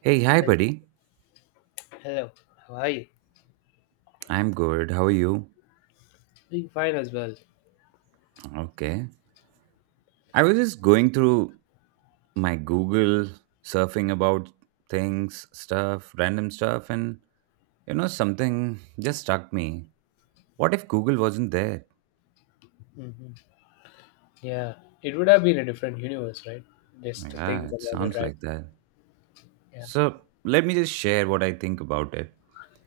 Hey, hi, Hel- buddy. Hello, how are you? I'm good. How are you? Doing fine as well. Okay. I was just going through my Google, surfing about things, stuff, random stuff, and something just struck me. What if Google wasn't there? hmm Yeah, it would have been a different universe, right? Just to think Yeah, it about it, sounds right? like that. Yeah. So, let me just share what I think about it.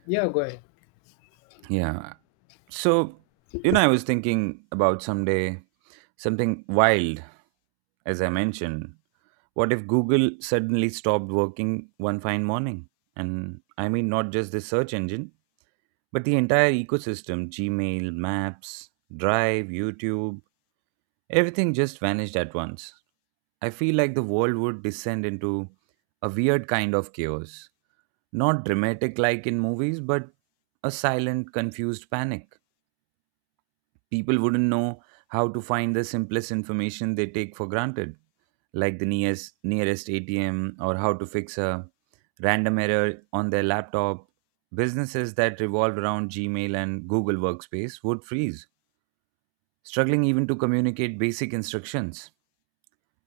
Yeah, go ahead. Yeah. So, I was thinking about someday something wild, as I mentioned. What if Google suddenly stopped working one fine morning? And I mean, not just the search engine, but the entire ecosystem Gmail, Maps, Drive, YouTube, everything just vanished at once. I feel like the world would descend into a weird kind of chaos. Not dramatic like in movies, but a silent, confused panic. People wouldn't know how to find the simplest information they take for granted, like the nearest ATM or how to fix a random error on their laptop. Businesses that revolved around Gmail and Google Workspace would freeze, struggling even to communicate basic instructions.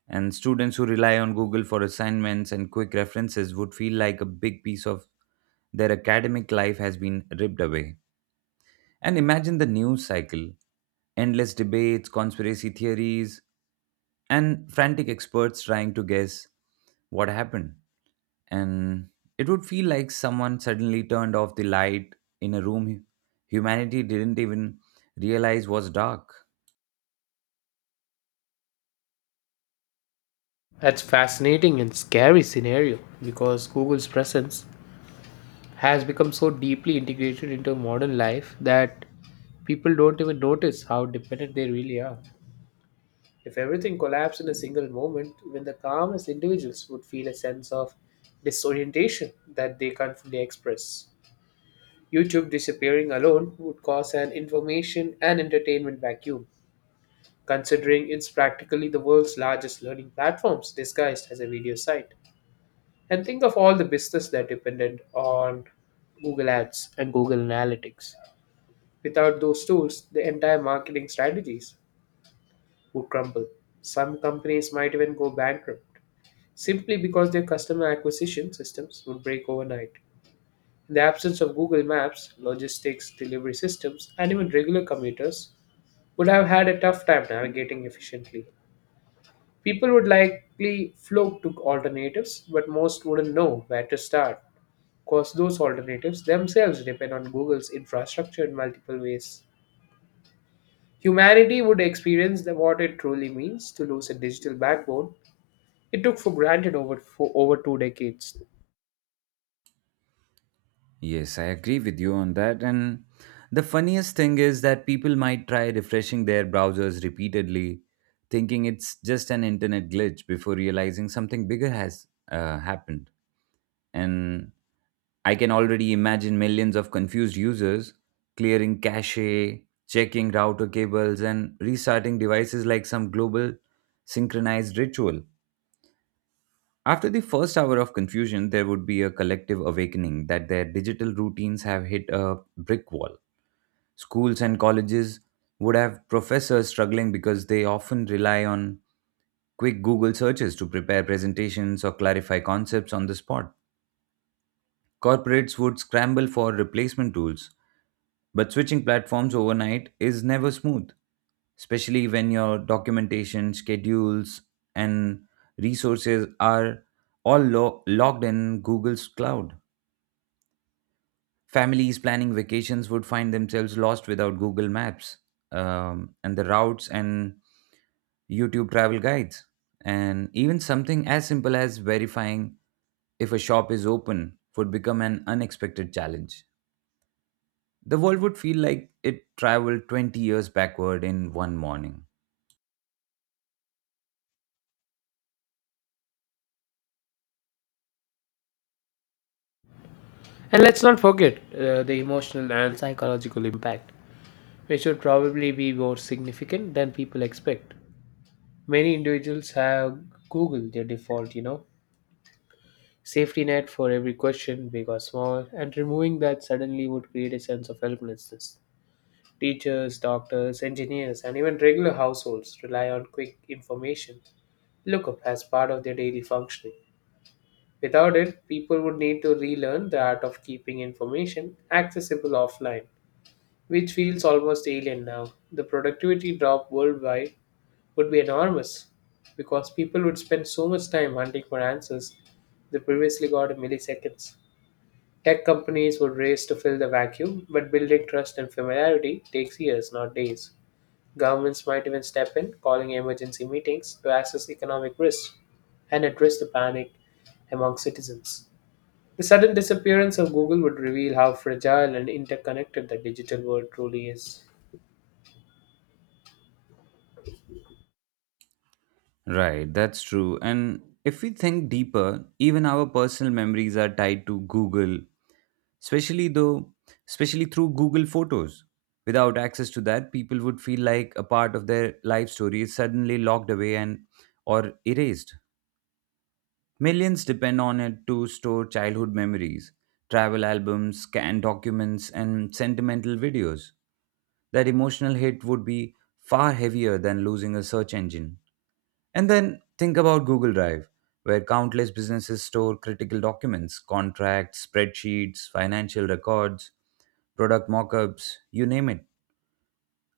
And students who rely on Google for assignments and quick references would feel like a big piece of their academic life has been ripped away. And imagine the news cycle endless debates, conspiracy theories, and frantic experts trying to guess what happened. And it would feel like someone suddenly turned off the light in a room humanity didn't even realize was dark. That's fascinating and scary scenario because Google's presence has become so deeply integrated into modern life that people don't even notice how dependent they really are. If everything collapsed in a single moment, even the calmest individuals would feel a sense of disorientation that they can't fully express. YouTube disappearing alone would cause an information and entertainment vacuum, considering it's practically the world's largest learning platforms disguised as a video site. And think of all the business that depended on Google Ads and Google Analytics. Without those tools, the entire marketing strategies would crumble. Some companies might even go bankrupt simply because their customer acquisition systems would break overnight. In the absence of Google Maps, logistics, delivery systems, and even regular commuters would have had a tough time navigating efficiently. People would likely flock to alternatives, but most wouldn't know where to start, because those alternatives themselves depend on Google's infrastructure in multiple ways. Humanity would experience what it truly means to lose a digital backbone it took for granted for over two decades. Yes, I agree with you on that. And the funniest thing is that people might try refreshing their browsers repeatedly, thinking it's just an internet glitch before realizing something bigger has happened. And I can already imagine millions of confused users clearing cache, checking router cables, and restarting devices like some global synchronized ritual. After the first hour of confusion, there would be a collective awakening that their digital routines have hit a brick wall. Schools and colleges would have professors struggling because they often rely on quick Google searches to prepare presentations or clarify concepts on the spot. Corporates would scramble for replacement tools. But switching platforms overnight is never smooth, especially when your documentation, schedules, and resources are all logged in Google's cloud. Families planning vacations would find themselves lost without Google Maps, and the routes and YouTube travel guides. And even something as simple as verifying if a shop is open would become an unexpected challenge. The world would feel like it traveled 20 years backward in one morning. And let's not forget the emotional and psychological impact, which would probably be more significant than people expect. Many individuals have Google their default, you know, safety net for every question, big or small, and removing that suddenly would create a sense of helplessness. Teachers, doctors, engineers, and even regular households rely on quick information lookup as part of their daily functioning. Without it, people would need to relearn the art of keeping information accessible offline, which feels almost alien now. The productivity drop worldwide would be enormous because people would spend so much time hunting for answers they previously got in milliseconds. Tech companies would race to fill the vacuum, but building trust and familiarity takes years, not days. Governments might even step in, calling emergency meetings to assess economic risk and address the panic among citizens. The sudden disappearance of Google would reveal how fragile and interconnected the digital world truly is. Right, that's true. And if we think deeper, even our personal memories are tied to Google, especially though, especially through Google Photos. Without access to that, people would feel like a part of their life story is suddenly locked away and or erased. Millions depend on it to store childhood memories, travel albums, scanned documents, and sentimental videos. That emotional hit would be far heavier than losing a search engine. And then think about Google Drive, where countless businesses store critical documents, contracts, spreadsheets, financial records, product mock-ups, you name it.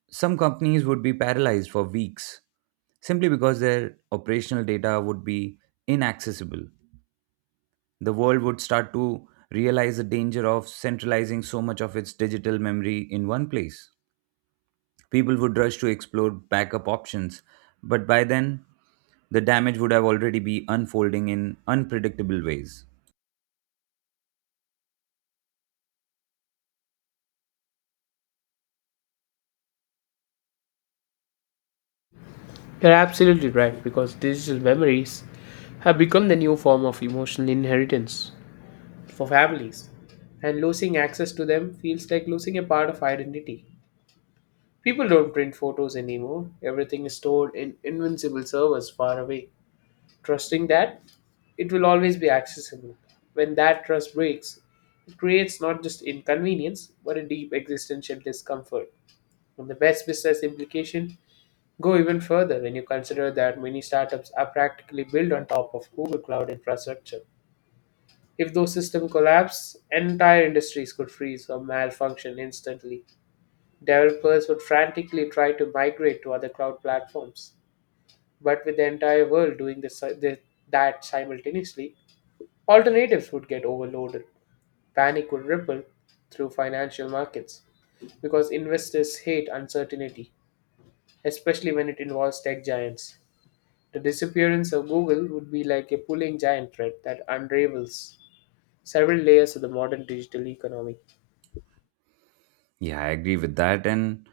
Some companies would be paralyzed for weeks simply because their operational data would be inaccessible. The world would start to realize the danger of centralizing so much of its digital memory in one place. People would rush to explore backup options, but by then, the damage would have already be unfolding in unpredictable ways. You're absolutely right because digital memories have become the new form of emotional inheritance for families, and losing access to them feels like losing a part of identity. People don't print photos anymore, everything is stored in invincible servers far away, trusting that it will always be accessible. When that trust breaks, it creates not just inconvenience but a deep existential discomfort. And the best business implication go even further when you consider that many startups are practically built on top of Google Cloud infrastructure. If those systems collapse, entire industries could freeze or malfunction instantly. Developers would frantically try to migrate to other cloud platforms. But with the entire world doing this that simultaneously, alternatives would get overloaded. Panic would ripple through financial markets because investors hate uncertainty, especially when it involves tech giants. The disappearance of Google would be like a pulling giant thread that unravels several layers of the modern digital economy, Yeah, I agree with that. And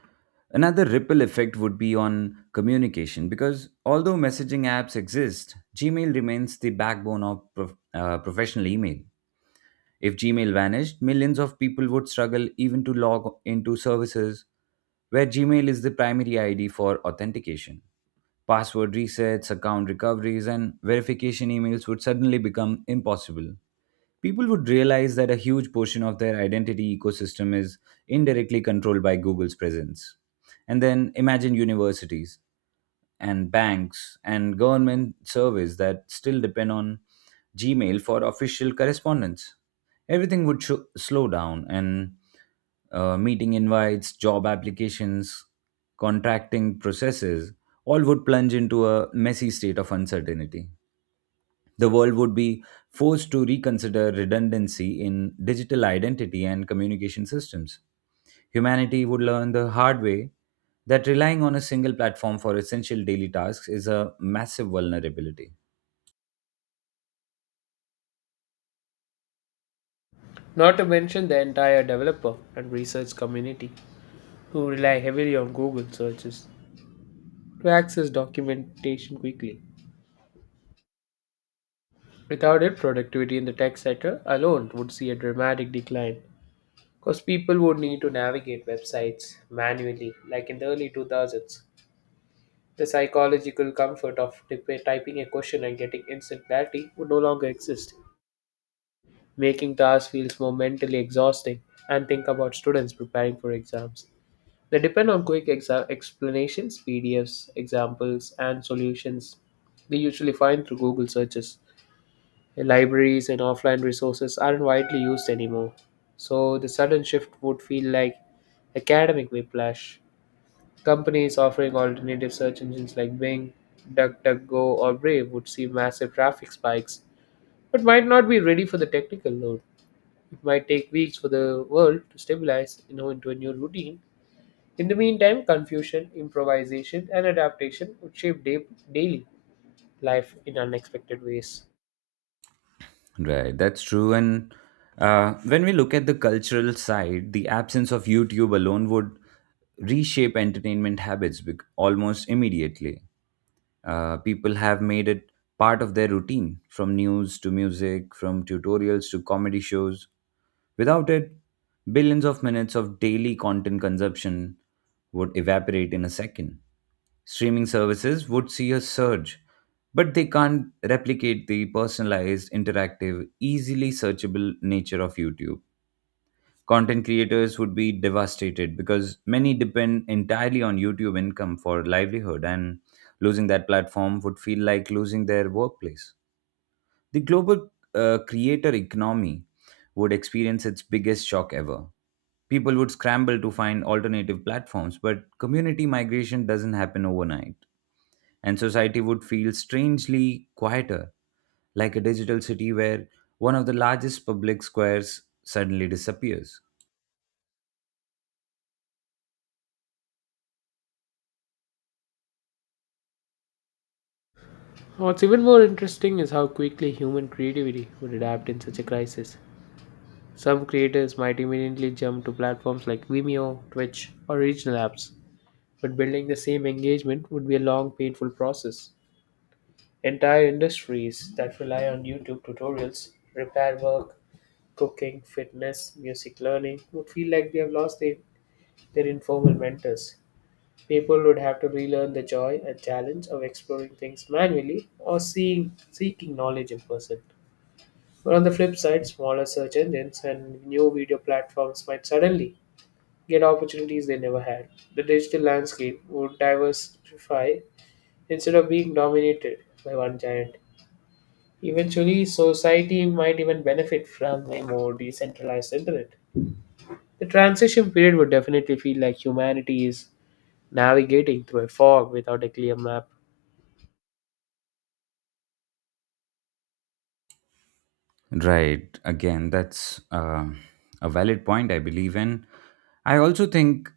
another ripple effect would be on communication because although messaging apps exist, Gmail remains the backbone of professional email. If Gmail vanished, millions of people would struggle even to log into services where Gmail is the primary ID for authentication. Password resets, account recoveries, and verification emails would suddenly become impossible. People would realize that a huge portion of their identity ecosystem is indirectly controlled by Google's presence. And then imagine universities and banks and government surveys that still depend on Gmail for official correspondence. Everything would slow down, and meeting invites, job applications, contracting processes all would plunge into a messy state of uncertainty. The world would be forced to reconsider redundancy in digital identity and communication systems. Humanity would learn the hard way that relying on a single platform for essential daily tasks is a massive vulnerability. not to mention the entire developer and research community who rely heavily on Google searches to access documentation quickly. Without it, productivity in the tech sector alone would see a dramatic decline because people would need to navigate websites manually, like in the early 2000s. The psychological comfort of typing a question and getting instant clarity would no longer exist, making the task feels more mentally exhausting. And think about students preparing for exams. They depend on quick explanations, PDFs, examples, and solutions they usually find through Google searches. Libraries and offline resources aren't widely used anymore, so the sudden shift would feel like academic whiplash. Companies offering alternative search engines like Bing, DuckDuckGo, or Brave would see massive traffic spikes, but might not be ready for the technical load. It might take weeks for the world to stabilize, you know, into a new routine. In the meantime, confusion, improvisation, and adaptation would shape daily life in unexpected ways. Right, that's true. And when we look at the cultural side, the absence of YouTube alone would reshape entertainment habits almost immediately. People have made it part of their routine, from news to music, from tutorials to comedy shows. Without it, billions of minutes of daily content consumption would evaporate in a second. Streaming services would see a surge, but they can't replicate the personalized, interactive, easily searchable nature of YouTube. Content creators would be devastated because many depend entirely on YouTube income for livelihood, and losing that platform would feel like losing their workplace. The global creator economy would experience its biggest shock ever. People would scramble to find alternative platforms, but community migration doesn't happen overnight, and society would feel strangely quieter like a digital city where one of the largest public squares suddenly disappears. What's even more interesting is how quickly human creativity would adapt in such a crisis. Some creators might immediately jump to platforms like Vimeo, Twitch, or regional apps, but building the same engagement would be a long, painful process. Entire industries that rely on YouTube tutorials, repair work, cooking, fitness, music learning would feel like they have lost their informal mentors. People would have to relearn the joy and challenge of exploring things manually or seeking knowledge in person. But on the flip side, smaller search engines and new video platforms might suddenly get opportunities they never had. The digital landscape would diversify instead of being dominated by one giant. Eventually, society might even benefit from a more decentralized internet. The transition period would definitely feel like humanity is navigating through a fog without a clear map, Right. Again, that's a valid point, I believe. In. I also think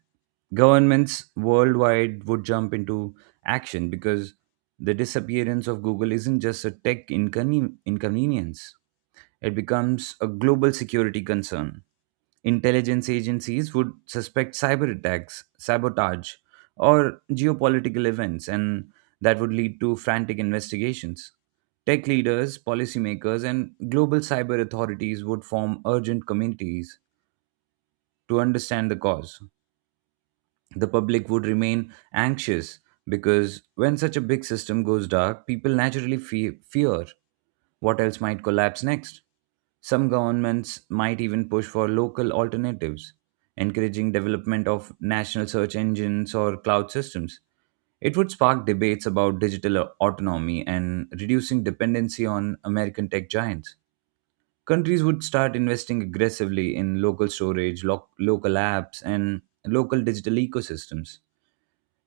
governments worldwide would jump into action because the disappearance of Google isn't just a tech inconvenience. It becomes a global security concern. Intelligence agencies would suspect cyber attacks, sabotage, or geopolitical events, and that would lead to frantic investigations. Tech leaders, policymakers, and global cyber authorities would form urgent committees to understand the cause. The public would remain anxious because when such a big system goes dark, people naturally fear what else might collapse next. Some governments might even push for local alternatives, encouraging development of national search engines or cloud systems. It would spark debates about digital autonomy and reducing dependency on American tech giants. Countries would start investing aggressively in local storage, local apps, and local digital ecosystems.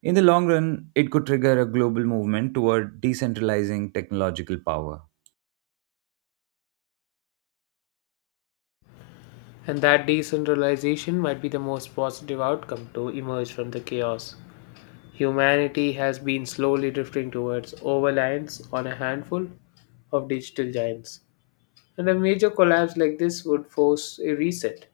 In the long run, it could trigger a global movement toward decentralizing technological power. and that decentralization might be the most positive outcome to emerge from the chaos. Humanity has been slowly drifting towards overlines on a handful of digital giants, and a major collapse like this would force a reset.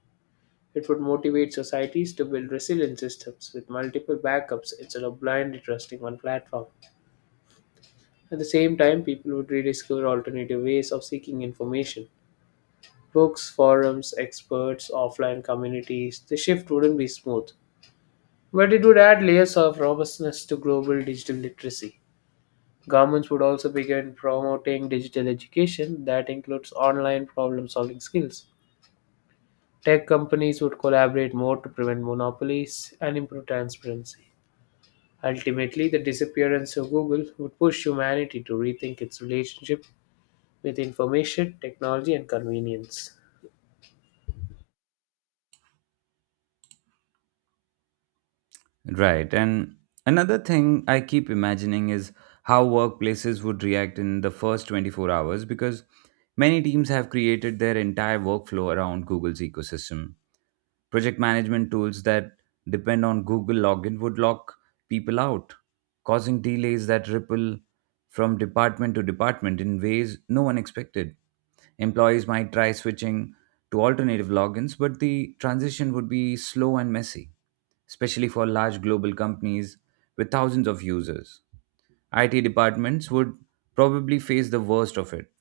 It would motivate societies to build resilient systems with multiple backups instead of blindly trusting one platform. At the same time, people would rediscover alternative ways of seeking information. Books, forums, experts, offline communities. The shift wouldn't be smooth, but it would add layers of robustness to global digital literacy. Governments would also begin promoting digital education that includes online problem solving skills. Tech companies would collaborate more to prevent monopolies and improve transparency. Ultimately, the disappearance of Google would push humanity to rethink its relationship with information, technology, and convenience. Right. And another thing I keep imagining is how workplaces would react in the first 24 hours because many teams have created their entire workflow around Google's ecosystem. Project management tools that depend on Google login would lock people out, causing delays that ripple from department to department in ways no one expected. Employees might try switching to alternative logins, but the transition would be slow and messy, especially for large global companies with thousands of users. IT departments would probably face the worst of it,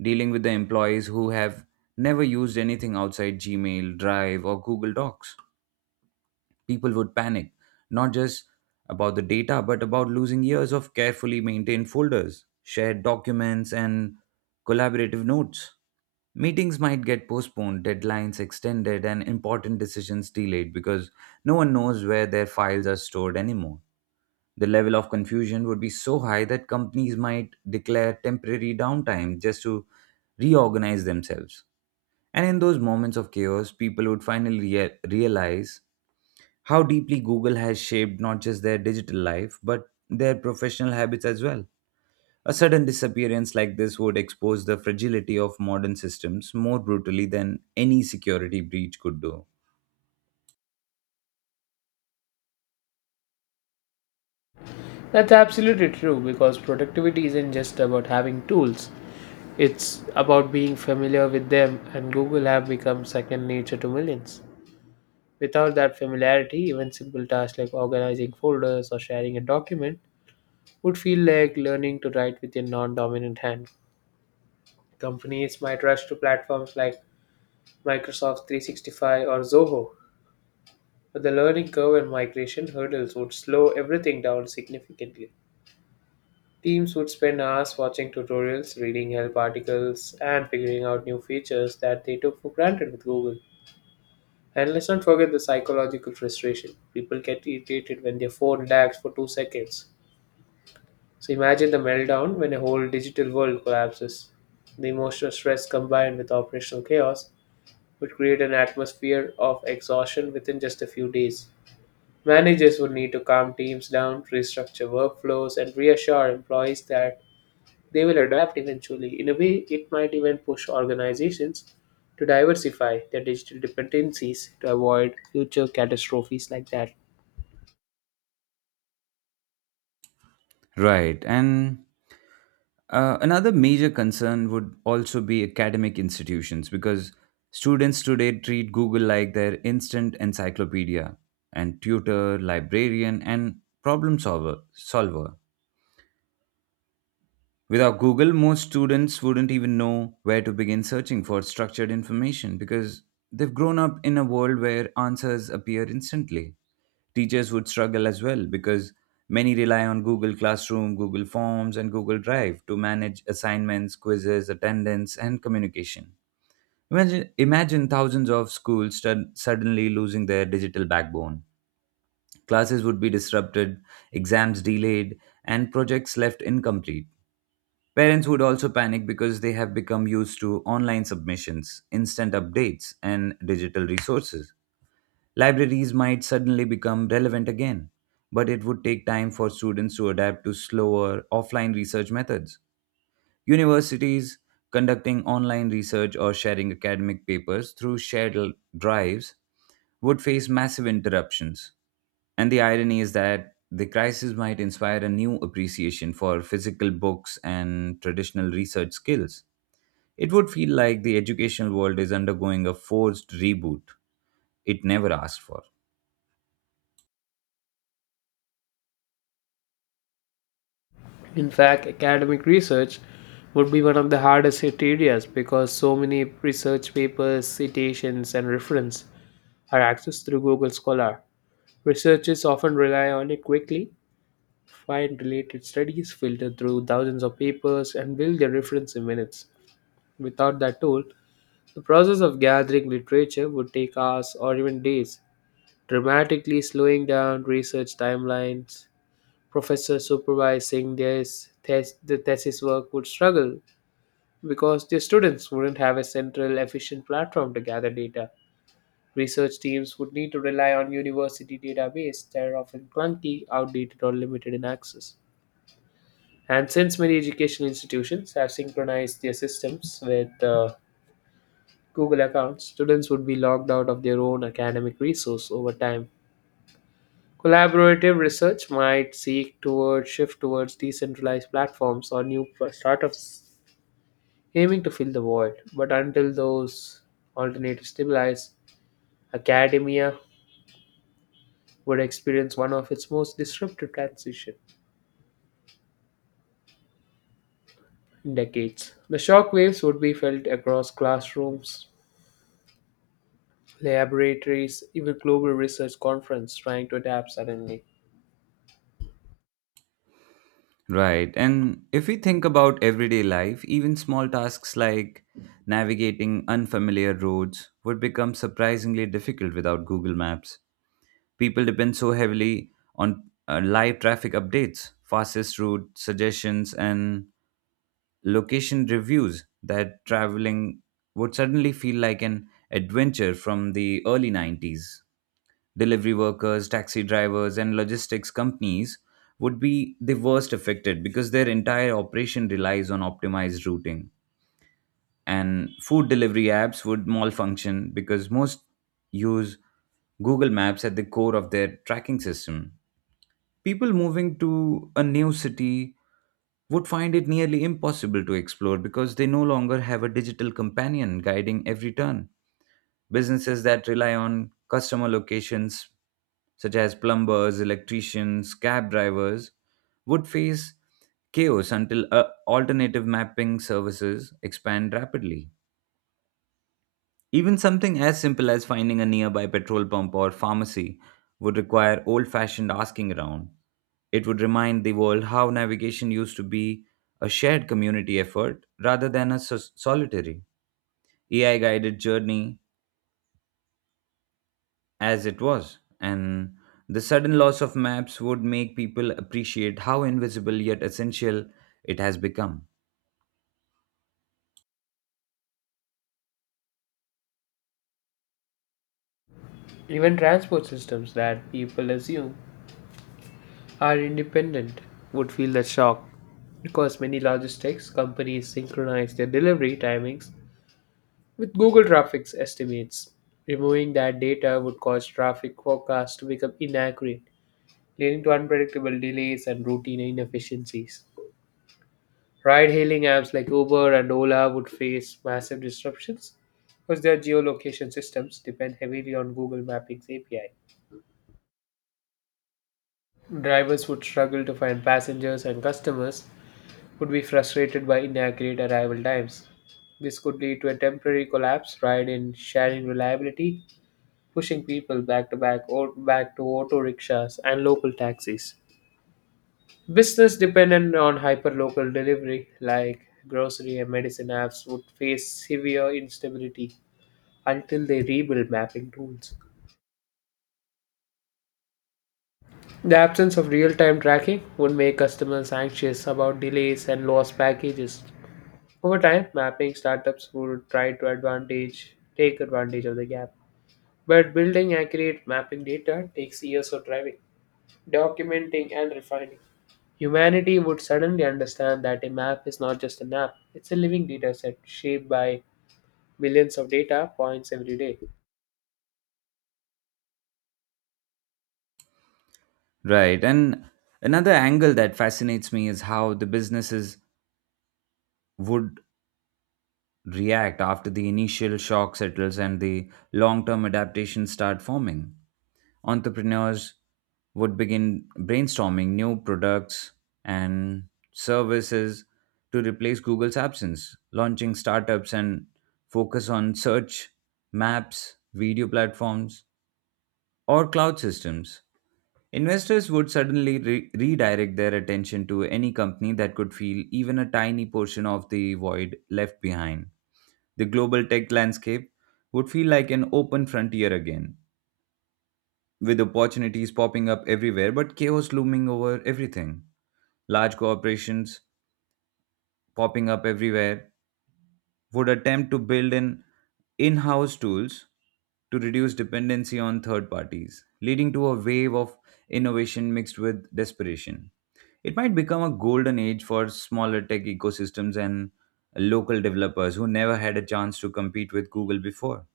dealing with the employees who have never used anything outside Gmail, Drive, or Google Docs. People would panic, not just about the data, but about losing years of carefully maintained folders, shared documents, and collaborative notes. Meetings might get postponed, deadlines extended, and important decisions delayed because no one knows where their files are stored anymore. The level of confusion would be so high that companies might declare temporary downtime just to reorganize themselves. And in those moments of chaos, people would finally realize how deeply Google has shaped not just their digital life, but their professional habits as well. A sudden disappearance like this would expose the fragility of modern systems more brutally than any security breach could do. That's absolutely true because productivity isn't just about having tools, it's about being familiar with them, and Google have become second nature to millions. Without that familiarity, even simple tasks like organizing folders or sharing a document would feel like learning to write with your non dominant hand. Companies might rush to platforms like Microsoft 365 or Zoho, but the learning curve and migration hurdles would slow everything down significantly. Teams would spend hours watching tutorials, reading help articles, and figuring out new features that they took for granted with Google. And let's not forget the psychological frustration. People get irritated when their phone lags for 2 seconds. So imagine the meltdown when a whole digital world collapses. The emotional stress combined with operational chaos would create an atmosphere of exhaustion within just a few days. Managers would need to calm teams down, restructure workflows, and reassure employees that they will adapt eventually. In a way, it might even push organizations to diversify their digital dependencies to avoid future catastrophes like that. Right. And another major concern would also be academic institutions because students today treat Google like their instant encyclopedia and tutor, librarian, and problem solver. solver. Without Google, most students wouldn't even know where to begin searching for structured information because they've grown up in a world where answers appear instantly. Teachers would struggle as well because many rely on Google Classroom, Google Forms, and Google Drive to manage assignments, quizzes, attendance, and communication. Imagine thousands of schools suddenly losing their digital backbone. Classes would be disrupted, exams delayed, and projects left incomplete. Parents would also panic because they have become used to online submissions, instant updates, and digital resources. Libraries might suddenly become relevant again, but it would take time for students to adapt to slower offline research methods. Universities conducting online research or sharing academic papers through shared drives would face massive interruptions. And the irony is that the crisis might inspire a new appreciation for physical books and traditional research skills. It would feel like the educational world is undergoing a forced reboot it never asked for. In fact, academic research would be one of the hardest hit areas because so many research papers, citations, and reference are accessed through Google Scholar. Researchers often rely on it quickly find related studies, filter through thousands of papers, and build their reference in minutes. Without that tool, the process of gathering literature would take hours or even days, dramatically slowing down research timelines. Professors supervising their the thesis work would struggle because their students wouldn't have a central, efficient platform to gather data. Research teams would need to rely on university databases that are often clunky, outdated, or limited in access. And since many educational institutions have synchronized their systems with Google accounts, students would be logged out of their own academic resource over time. Collaborative research might seek towards shift towards decentralized platforms or new startups aiming to fill the void. But until those alternatives stabilize, academia would experience one of its most disruptive transition in decades. The shock waves would be felt across classrooms, laboratories, even global research conference trying to adapt suddenly. Right. And if we think about everyday life, even small tasks like navigating unfamiliar roads would become surprisingly difficult without Google Maps. People depend so heavily on live traffic updates, fastest route suggestions, and location reviews that traveling would suddenly feel like an adventure from the early nineties. Delivery workers, taxi drivers, and logistics companies would be the worst affected because their entire operation relies on optimized routing. And food delivery apps would malfunction because most use Google Maps at the core of their tracking system. People moving to a new city would find it nearly impossible to explore because they no longer have a digital companion guiding every turn. Businesses that rely on customer locations, such as plumbers, electricians, cab drivers, would face chaos until alternative mapping services expand rapidly. Even something as simple as finding a nearby petrol pump or pharmacy would require old fashioned asking around. It would remind the world how navigation used to be a shared community effort rather than a solitary, AI guided journey as it was. And the sudden loss of maps would make people appreciate how invisible yet essential it has become. Even transport systems that people assume are independent would feel that shock because many logistics companies synchronize their delivery timings with Google Traffic's estimates. Removing that data would cause traffic forecasts to become inaccurate, leading to unpredictable delays and routine inefficiencies. Ride hailing apps like Uber and Ola would face massive disruptions because their geolocation systems depend heavily on Google Mapping's API. Drivers would struggle to find passengers, and customers would be frustrated by inaccurate arrival times. This could lead to a temporary collapse right in sharing reliability, pushing people back to back to auto rickshaws and local taxis. Business dependent on hyperlocal delivery, like grocery and medicine apps, would face severe instability until they rebuild mapping tools. The absence of real time tracking would make customers anxious about delays and lost packages. Over time, mapping startups would try to advantage take advantage of the gap. But building accurate mapping data takes years of driving, documenting and refining. Humanity would suddenly understand that a map is not just an app, it's a living dataset shaped by billions of data points every day. Right, and another angle that fascinates me is how the businesses would react after the initial shock settles and the long term adaptations start forming. Entrepreneurs would begin brainstorming new products and services to replace Google's absence, launching startups and focus on search, maps, video platforms, or cloud systems. Investors would suddenly redirect their attention to any company that could fill even a tiny portion of the void left behind. The global tech landscape would feel like an open frontier again, with opportunities popping up everywhere, but chaos looming over everything. Large corporations popping up everywhere would attempt to build in house tools to reduce dependency on third parties, leading to a wave of innovation mixed with desperation. It might become a golden age for smaller tech ecosystems and local developers who never had a chance to compete with Google before.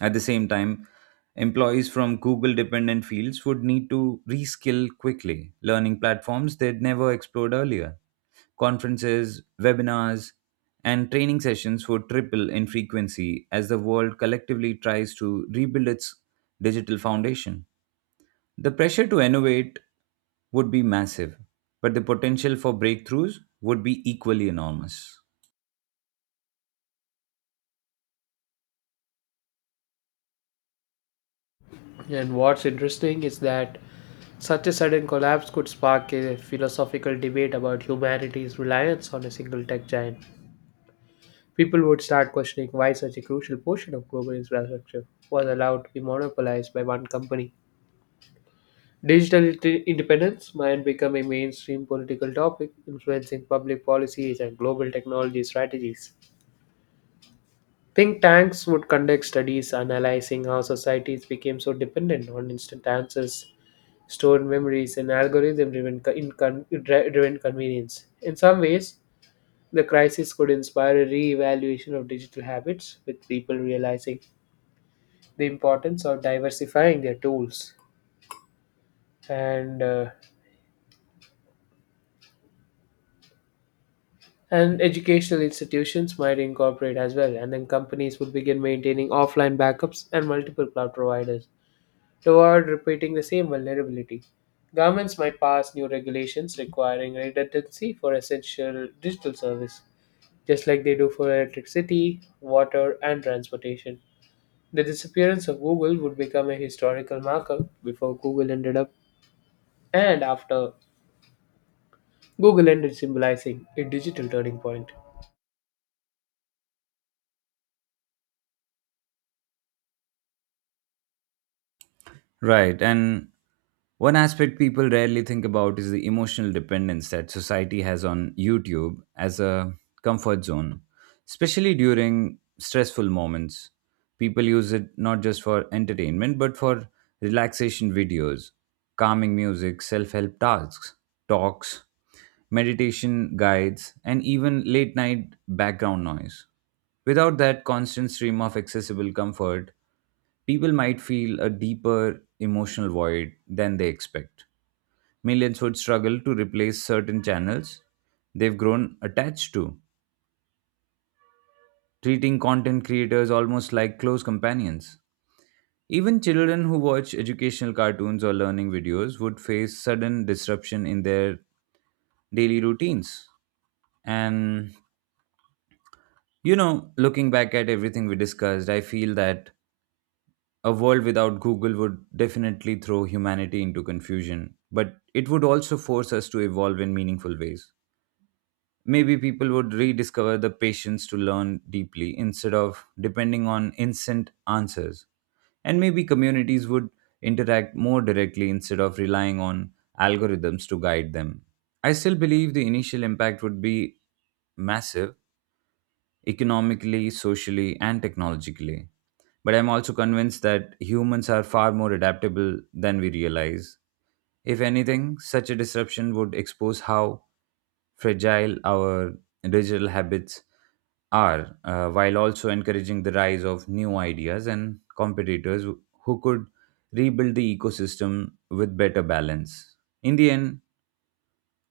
At the same time, employees from Google dependent fields would need to reskill quickly, learning platforms they'd never explored earlier. Conferences, webinars, and training sessions would triple in frequency as the world collectively tries to rebuild its digital foundation. The pressure to innovate would be massive, but the potential for breakthroughs would be equally enormous. And what's interesting is that such a sudden collapse could spark a philosophical debate about humanity's reliance on a single tech giant. People would start questioning why such a crucial portion of global infrastructure was allowed to be monopolized by one company. Digital independence might become a mainstream political topic, influencing public policies and global technology strategies. Think tanks would conduct studies analyzing how societies became so dependent on instant answers, stored memories, and driven convenience. In some ways, the crisis could inspire a re evaluation of digital habits, with people realizing the importance of diversifying their tools. And uh, and educational institutions might incorporate as well, and then companies would begin maintaining offline backups and multiple cloud providers, to avoid repeating the same vulnerability. Governments might pass new regulations requiring redundancy for essential digital service, just like they do for electricity, water, and transportation. The disappearance of Google would become a historical marker before Google ended up and after Google ended symbolizing a digital turning point. Right, and one aspect people rarely think about is the emotional dependence that society has on YouTube as a comfort zone, especially during stressful moments. People use it not just for entertainment but for relaxation videos, calming music, self help tasks, talks, meditation guides, and even late night background noise. Without that constant stream of accessible comfort, people might feel a deeper emotional void than they expect. Millions would struggle to replace certain channels they've grown attached to, treating content creators almost like close companions. Even children who watch educational cartoons or learning videos would face sudden disruption in their daily routines. And, looking back at everything we discussed, I feel that a world without Google would definitely throw humanity into confusion, but it would also force us to evolve in meaningful ways. Maybe people would rediscover the patience to learn deeply instead of depending on instant answers. And maybe communities would interact more directly instead of relying on algorithms to guide them. I still believe the initial impact would be massive, economically, socially, and technologically. But I'm also convinced that humans are far more adaptable than we realize. If anything, such a disruption would expose how fragile our digital habits are, while also encouraging the rise of new ideas and competitors who could rebuild the ecosystem with better balance. In the end,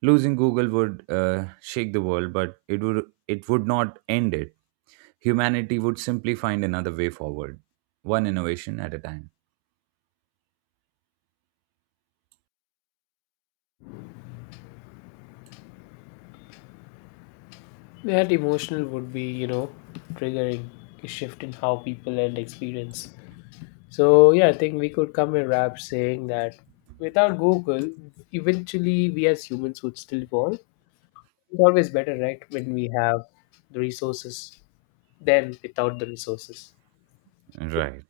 losing Google would shake the world, but it would not end it. Humanity would simply find another way forward, one innovation at a time. That emotional would be, you know, triggering a shift in how people end experience. So yeah, I think we could come and wrap saying that without Google, eventually we as humans would still evolve. It's always better, right, when we have the resources than without the resources. Right.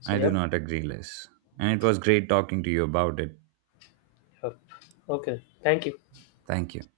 So I do yep, not agree less. And it was great talking to you about it. yep. Okay. Thank you. Thank you.